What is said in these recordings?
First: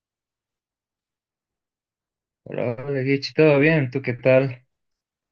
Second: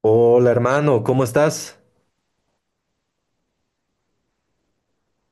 Hola hermano, ¿cómo estás? Hola, hola, Guichi, ¿todo bien? ¿Tú qué tal?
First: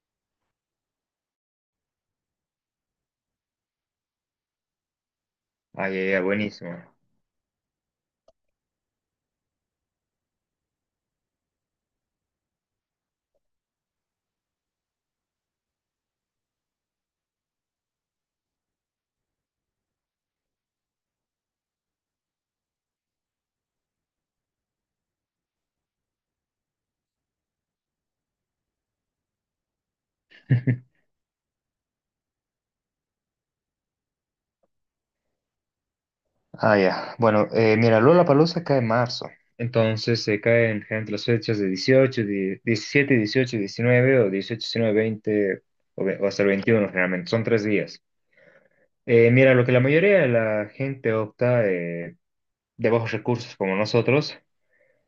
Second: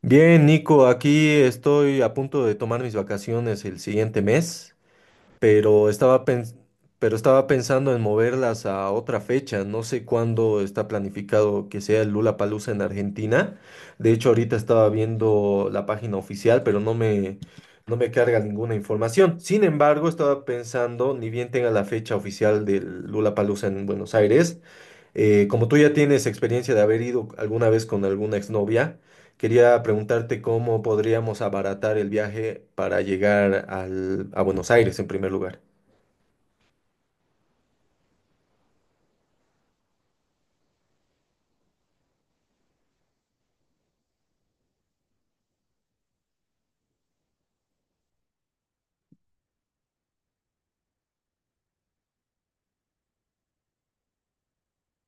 Bien, Nico, aquí estoy a punto de tomar mis vacaciones el siguiente mes, pero Ah, ya, ya, estaba pens- buenísimo. pero estaba pensando en moverlas a otra fecha. No sé cuándo está planificado que sea el Palusa en Argentina. De hecho, ahorita estaba viendo la página oficial, pero no me carga ninguna información. Sin embargo, estaba pensando, ni bien tenga la fecha oficial del Palusa en Buenos Aires. Como tú ya tienes experiencia de haber ido alguna vez con alguna exnovia, quería preguntarte cómo podríamos abaratar el viaje para llegar a Buenos Aires en primer lugar. Ah, ya. Bueno, mira, Lollapalooza cae en marzo. Entonces se caen entre las fechas de 18, 17, 18, 19 o 18, 19, 20 o, o hasta el 21 generalmente. Son tres días. Mira, lo que la mayoría de la gente opta de bajos recursos como nosotros,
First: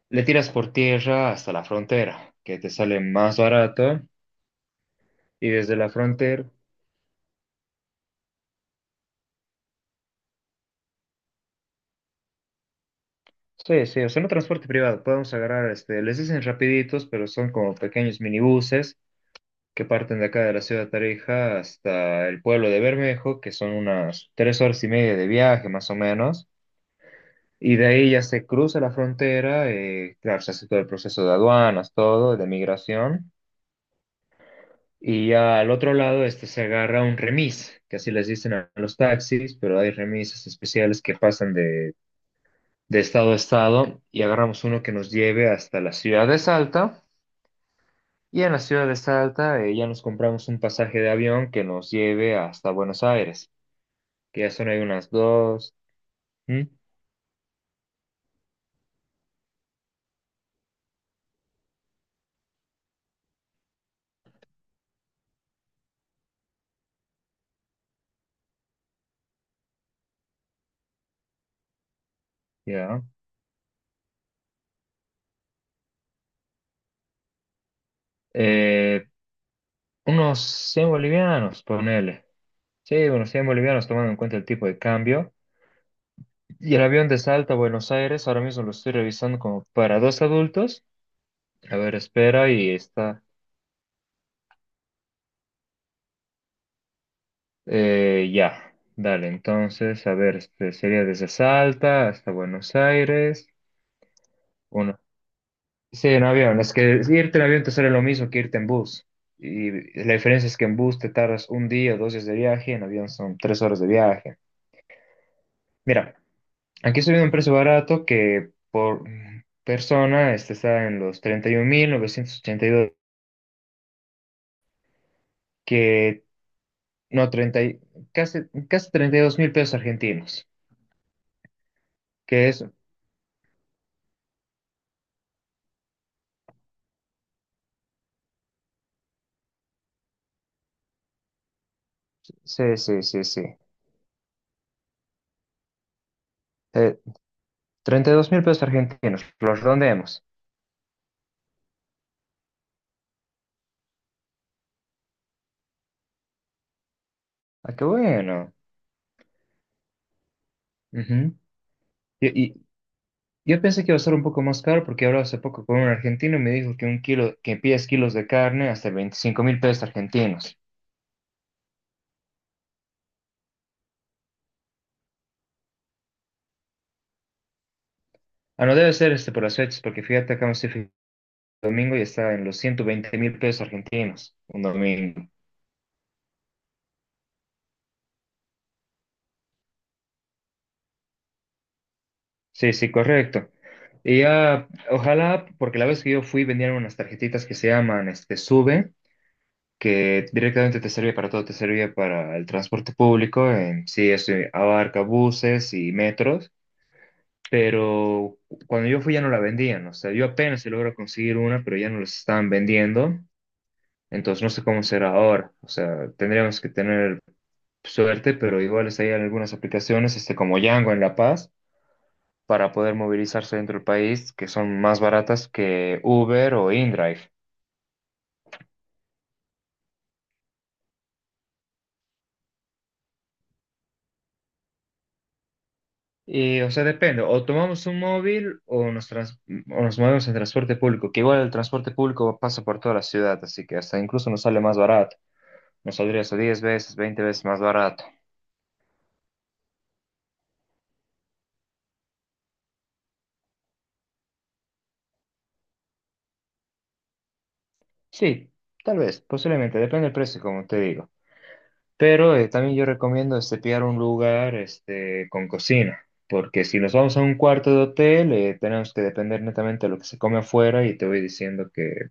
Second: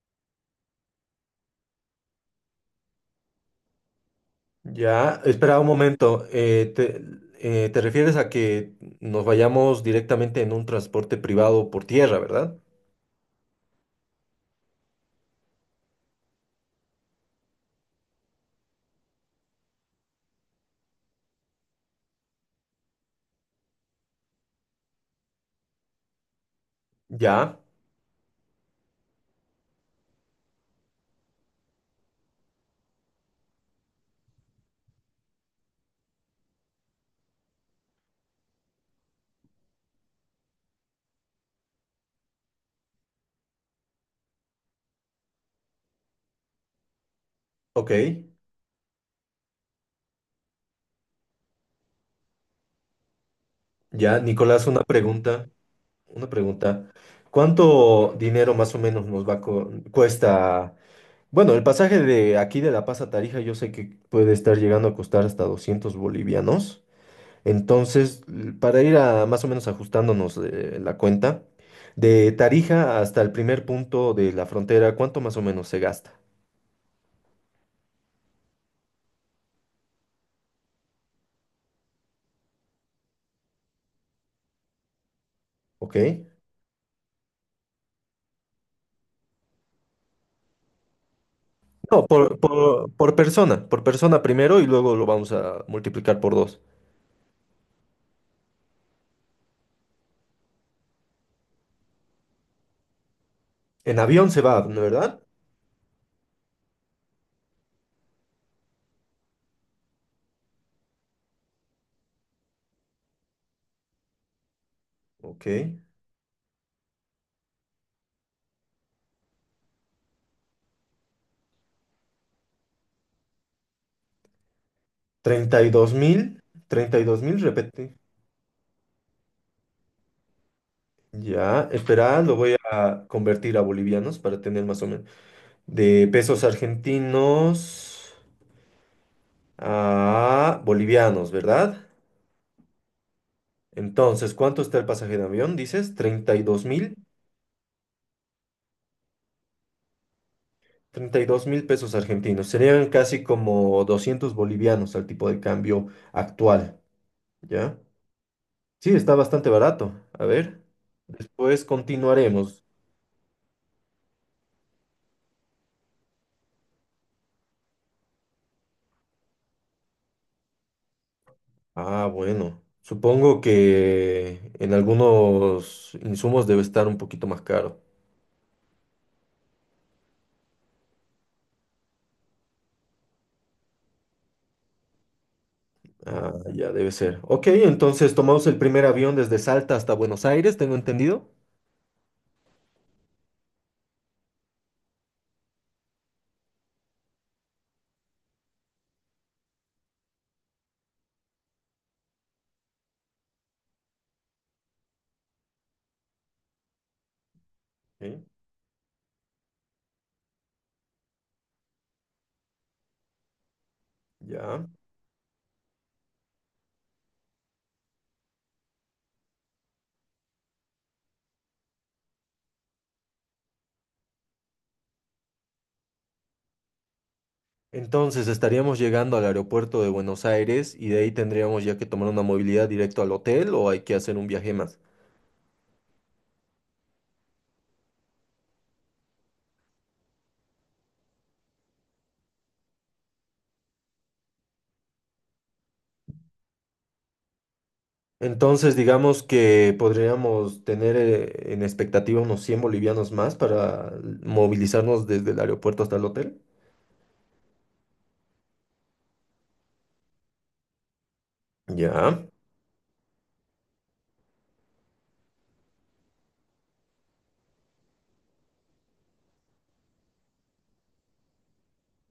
le tiras por tierra hasta la frontera, que te sale más barato Ya, y espera un desde la momento. frontera. ¿Te refieres a que nos vayamos directamente en un transporte privado por tierra, verdad? Sí, sí, o sea, no transporte privado, podemos agarrar, este, les dicen rapiditos, pero son como pequeños minibuses que parten de acá de la ciudad de Tarija hasta el pueblo de Bermejo, que son unas 3 horas y media de viaje más o menos, Ya, y de ahí ya se cruza la frontera, claro, se hace todo el proceso de aduanas, todo, de migración, y ya al otro lado este, se agarra un remis, que así les dicen a los taxis, pero hay remises especiales que pasan de estado a estado y agarramos uno que nos lleve hasta la ciudad de Salta. ok. Y en la ciudad de Salta ya nos compramos un pasaje de avión que nos lleve hasta Buenos Aires, Ya, que ya Nicolás, son ahí unas dos, una ¿m? pregunta. ¿Cuánto dinero más o menos nos cuesta? Bueno, el pasaje de aquí de La Paz a Tarija yo sé que puede estar llegando a costar hasta 200 bolivianos. Entonces, para ir a más o menos ajustándonos la cuenta, de Tarija Ya, hasta el primer punto de la frontera, ¿cuánto más o menos se gasta? eh, unos 100 bolivianos, ponele. Sí, unos 100 bolivianos tomando en cuenta el tipo de cambio. ¿Ok? Y el avión de Salta a Buenos Aires, ahora mismo lo estoy revisando como para dos adultos. A ver, No, espera, y está. Por persona primero y luego lo vamos a multiplicar por dos. Ya, dale, entonces, a ver, este, sería desde Salta hasta Buenos Aires, En avión se va, ¿no uno. verdad? Sí, en avión, es que irte en avión te sale lo mismo que irte en bus. Y la diferencia es que en bus te tardas un día o dos días de viaje, en avión son 3 horas de viaje. Ok. Mira, aquí estoy viendo un precio barato que por persona este está en los treinta y mil novecientos ochenta y dos 32 que mil, 32 no, mil, repete. casi, casi 32.000 pesos argentinos, Ya, espera, lo que voy es, a convertir a bolivianos para tener más o menos. De pesos argentinos a bolivianos, ¿verdad? sí, sí, sí, sí. Entonces, ¿cuánto está el pasaje de avión? Dices, 32 mil. eh, 32.000 pesos argentinos, los redondeamos. Treinta y dos mil pesos argentinos. Serían casi como 200 bolivianos al tipo de cambio actual, Ah, ¿ya? qué bueno. Sí, está bastante barato. A ver, Ujú. después Yo- Y, continuaremos. yo pensé que iba a ser un poco más caro porque hablaba hace poco con un argentino y me dijo que un kilo, que pides kilos de carne hasta 25.000 pesos argentinos. Ah, bueno. Supongo que en algunos insumos debe estar un poquito más caro. Ah, no debe ser este por las fechas, porque fíjate acá un domingo y está en los 120.000 pesos argentinos, un domingo. Ah, ya debe ser. Ok, entonces tomamos el primer avión desde Salta hasta Buenos Aires, tengo entendido. Sí, sí, correcto. Y ya, ojalá, porque la vez que yo fui vendían unas tarjetitas que se llaman este, Sube, que directamente te sirve para todo, te sirve para el transporte público, en sí, eso abarca buses y metros, Sí, pero cuando yo fui ya no la vendían, o sea, yo apenas se logro conseguir una, pero ya no las estaban vendiendo, entonces no sé ya. cómo será ahora, o sea, tendríamos que tener suerte, pero igual hay algunas aplicaciones, este, como Yango en La Paz, para poder movilizarse dentro del país, que son más baratas que Uber o InDrive. Entonces estaríamos llegando al aeropuerto de Buenos Aires y de ahí tendríamos ya que tomar una movilidad directo al hotel o hay que hacer un viaje más. Y, o sea, depende, o tomamos un móvil o nos movemos en transporte público, que igual el transporte público pasa por toda la ciudad, así que hasta incluso nos sale más barato, nos saldría eso 10 veces, 20 veces más barato. Entonces digamos que podríamos tener en expectativa unos 100 bolivianos más para movilizarnos desde el aeropuerto hasta el hotel. Sí, tal vez, posiblemente, depende del precio, como te digo. Ya, Pero también yo recomiendo este, pillar un lugar este, con cocina, porque si nos vamos a un cuarto de hotel, tenemos que depender netamente de lo que se come afuera y te voy diciendo que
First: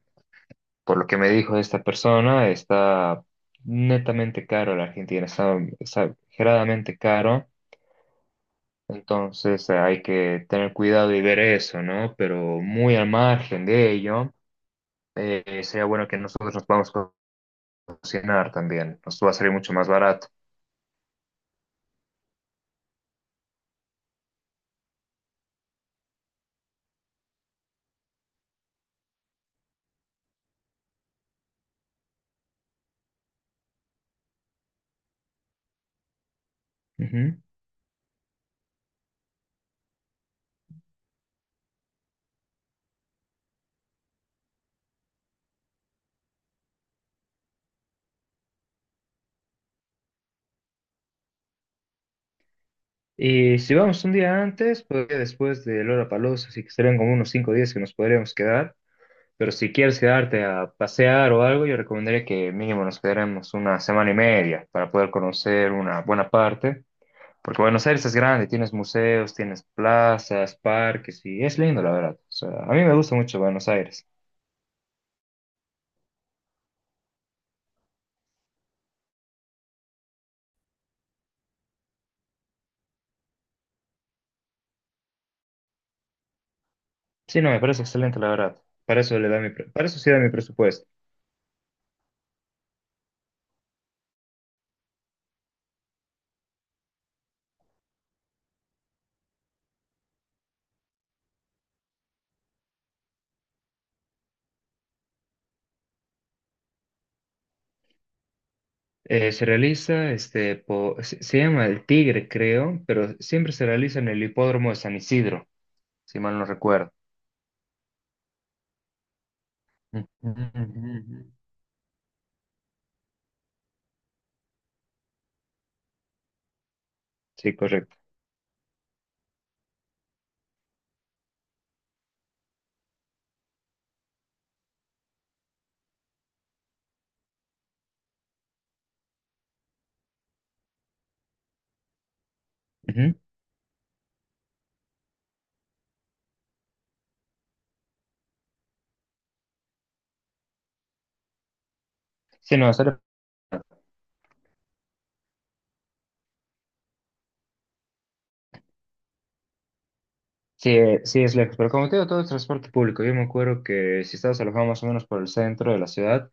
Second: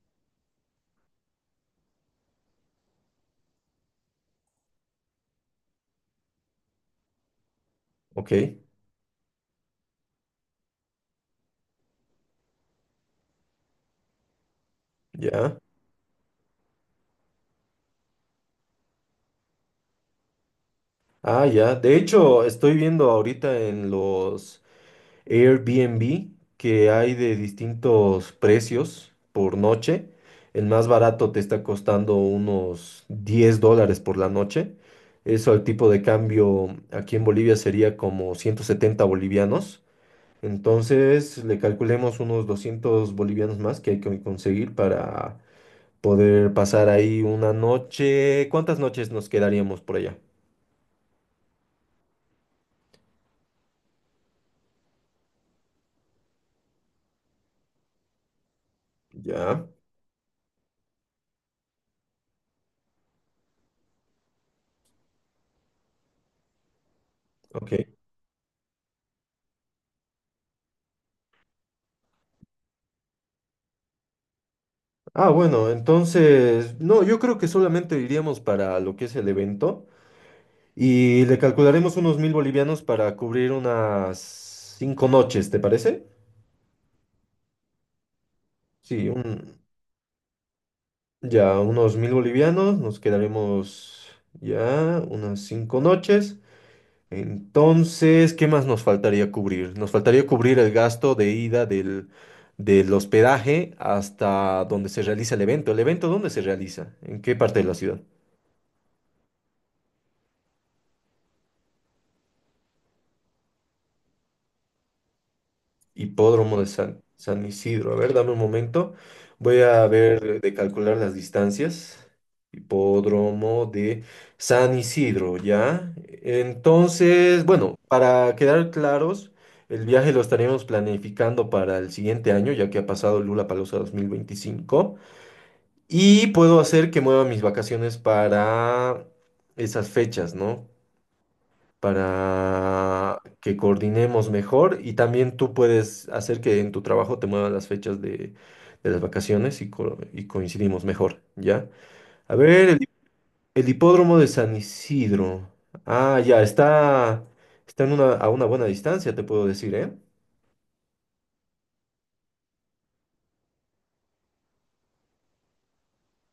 por lo que me dijo esta persona, está netamente caro la Argentina, está exageradamente caro. ok, Entonces hay que tener cuidado y ver eso, ¿no? Pero muy al margen de ello, ya. Sería bueno que nosotros nos vamos a cocinar también. Nos va a salir mucho más barato. Ah, ya. De hecho, estoy viendo ahorita en los Airbnb, que hay de distintos precios por noche. El más barato te está costando unos 10 dólares por la noche. Eso al tipo de cambio aquí en Ujú. Bolivia sería como 170 bolivianos. Entonces le calculemos unos 200 bolivianos más que hay que conseguir para poder pasar ahí una noche. ¿Cuántas noches nos quedaríamos por allá? Y si vamos un día antes, pues después de Lollapalooza, así que serían como unos 5 días que nos podríamos quedar. Pero Ya, si quieres quedarte a pasear o algo, yo recomendaría que mínimo nos quedaremos una semana y media para poder conocer una buena parte. Porque ok. Buenos Aires es grande, tienes museos, tienes plazas, parques y es lindo, la verdad. O sea, a mí me gusta mucho Buenos Aires. Ah, bueno, entonces, no, yo creo que solamente iríamos para lo que es el evento y le calcularemos unos mil bolivianos para cubrir unas cinco noches, ¿te parece? Sí, no, me parece excelente, la verdad. Para Sí, eso le da mi, un- pre- para eso sí da mi presupuesto. ya unos mil bolivianos, nos quedaremos ya unas cinco noches. Entonces, ¿qué más nos faltaría cubrir? Nos faltaría cubrir el gasto de ida del hospedaje hasta donde se realiza el evento. ¿El evento dónde se realiza? ¿En qué parte de la ciudad? Se realiza, este, se llama El Tigre, creo, pero siempre se realiza en el hipódromo de San Isidro, si mal no Hipódromo de recuerdo. San Isidro. A ver, dame un momento. Voy a Ujú, ver ujú, de calcular las ujú. distancias. Hipódromo de San Isidro, ¿ya? Entonces, Sí, bueno, correcto. para quedar claros, el viaje lo estaremos planificando para el siguiente año, ya que ha pasado Lula Lollapalooza 2025. Y puedo hacer que mueva mis vacaciones para esas fechas, ¿no? Ujú. Para que coordinemos mejor y también tú puedes hacer que en tu trabajo te muevan las fechas de las vacaciones y, co- y coincidimos mejor, ¿ya? A Sí, ver, no, el, el hipódromo de San Isidro. Ah, ya, está, está en a una buena distancia, te puedo decir, ¿eh? sí, sí, es lejos, pero como te digo, todo es transporte público. Yo me acuerdo que si estabas alojado más o menos por el centro de la ciudad,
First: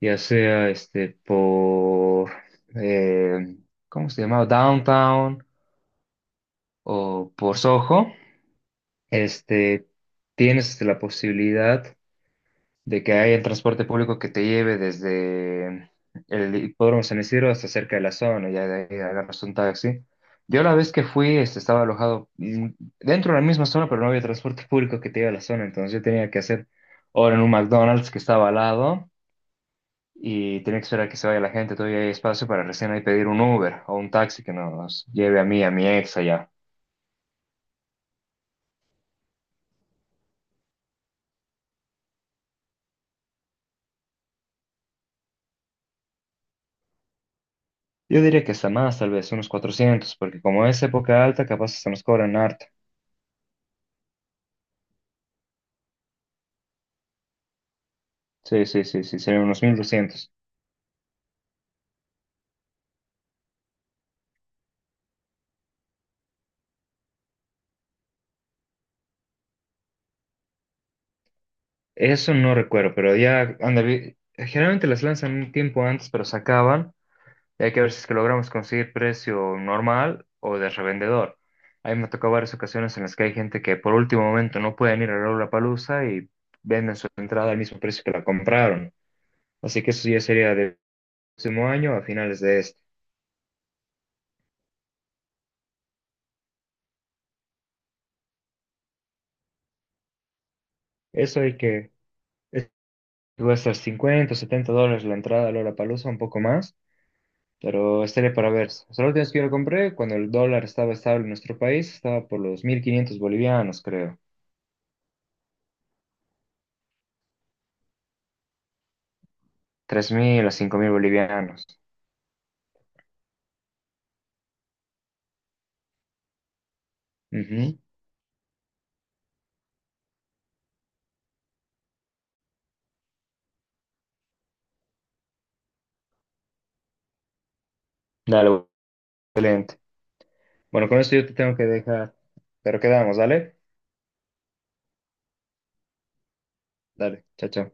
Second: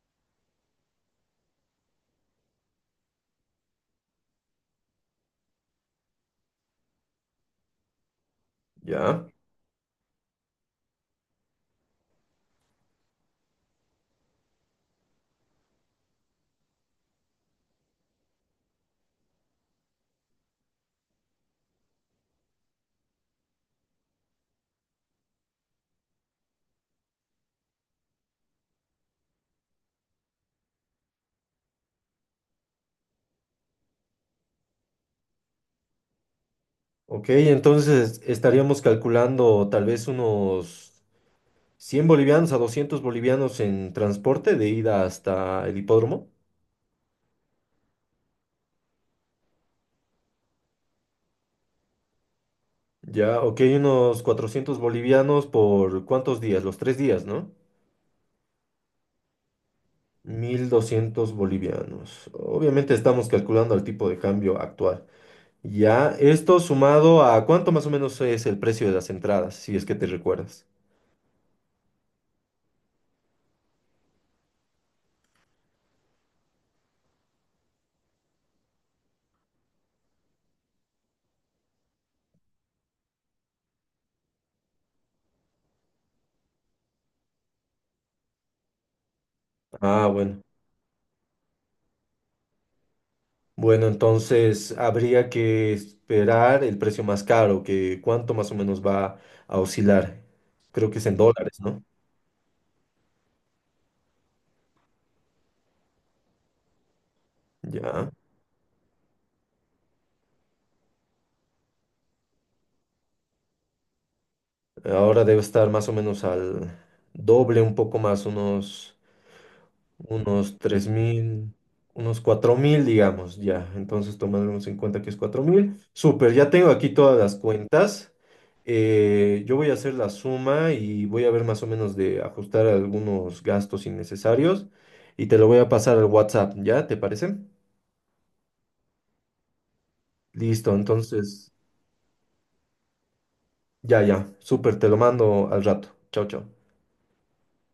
ya sea este por, eh, ¿cómo se llamaba? Downtown o por Soho, Ya. este, tienes este, la posibilidad de que haya el transporte público que te lleve desde el hipódromo San Isidro hasta cerca de la zona, ya de ahí agarras un taxi. Yo la vez que fui, este, estaba alojado dentro de la misma zona, pero no había transporte público que te lleve a la zona, entonces yo tenía que hacer hora en un McDonald's que estaba al lado y tenía que esperar que se vaya la gente, todavía hay espacio para recién ahí pedir un Uber o un taxi que nos lleve a mí, a mi ex allá. Ok, entonces estaríamos calculando tal vez unos 100 bolivianos a 200 bolivianos en transporte de ida hasta el hipódromo. Yo diría que hasta más, tal vez unos 400, porque como es época alta, capaz se nos cobran harto. Ya, ok, unos 400 bolivianos por cuántos días, los tres días, ¿no? Sí, sí, sí, sí, serían unos 1200. 1200 bolivianos. Obviamente estamos calculando el tipo de cambio actual. Ya, esto sumado a cuánto más o menos es el precio de las entradas, si es que te recuerdas. Eso no recuerdo, pero ya, ándale, generalmente las lanzan un tiempo antes, pero se acaban, y hay que ver si es que logramos conseguir precio normal o de revendedor. Ahí me ha tocado varias ocasiones en las que hay gente que por último momento no pueden ir a palusa y venden su entrada al mismo precio que la compraron. Así que Ah, eso ya bueno. sería del próximo año a finales de este. Bueno, entonces habría que esperar el precio más caro, que cuánto más o menos va a oscilar. Creo que es en Eso hay dólares, ¿no? que, es- va a estar 50 o $70 la entrada a palusa un poco más. Pero Ya. estaría para ver. O sea, la última vez que yo lo compré, cuando el dólar estaba estable en nuestro país, estaba por los 1.500 bolivianos, creo. Ahora debe estar más o menos al doble, un poco más, unos tres mil a unos cinco tres mil mil bolivianos. unos 4.000 digamos, ya. Entonces, tomándonos en cuenta que es cuatro mil. Súper, ya tengo aquí todas las Ujú. cuentas. Yo voy a hacer la suma y voy a ver más o menos de ajustar algunos gastos innecesarios y te lo voy a pasar al WhatsApp, ¿ya? ¿Te parece? Dale, excelente. Listo, Bueno, con esto yo te entonces, tengo que dejar. Pero quedamos, ¿dale? ya, ya. Súper, te lo mando al rato. Chao, chao. Dale, chao, chao.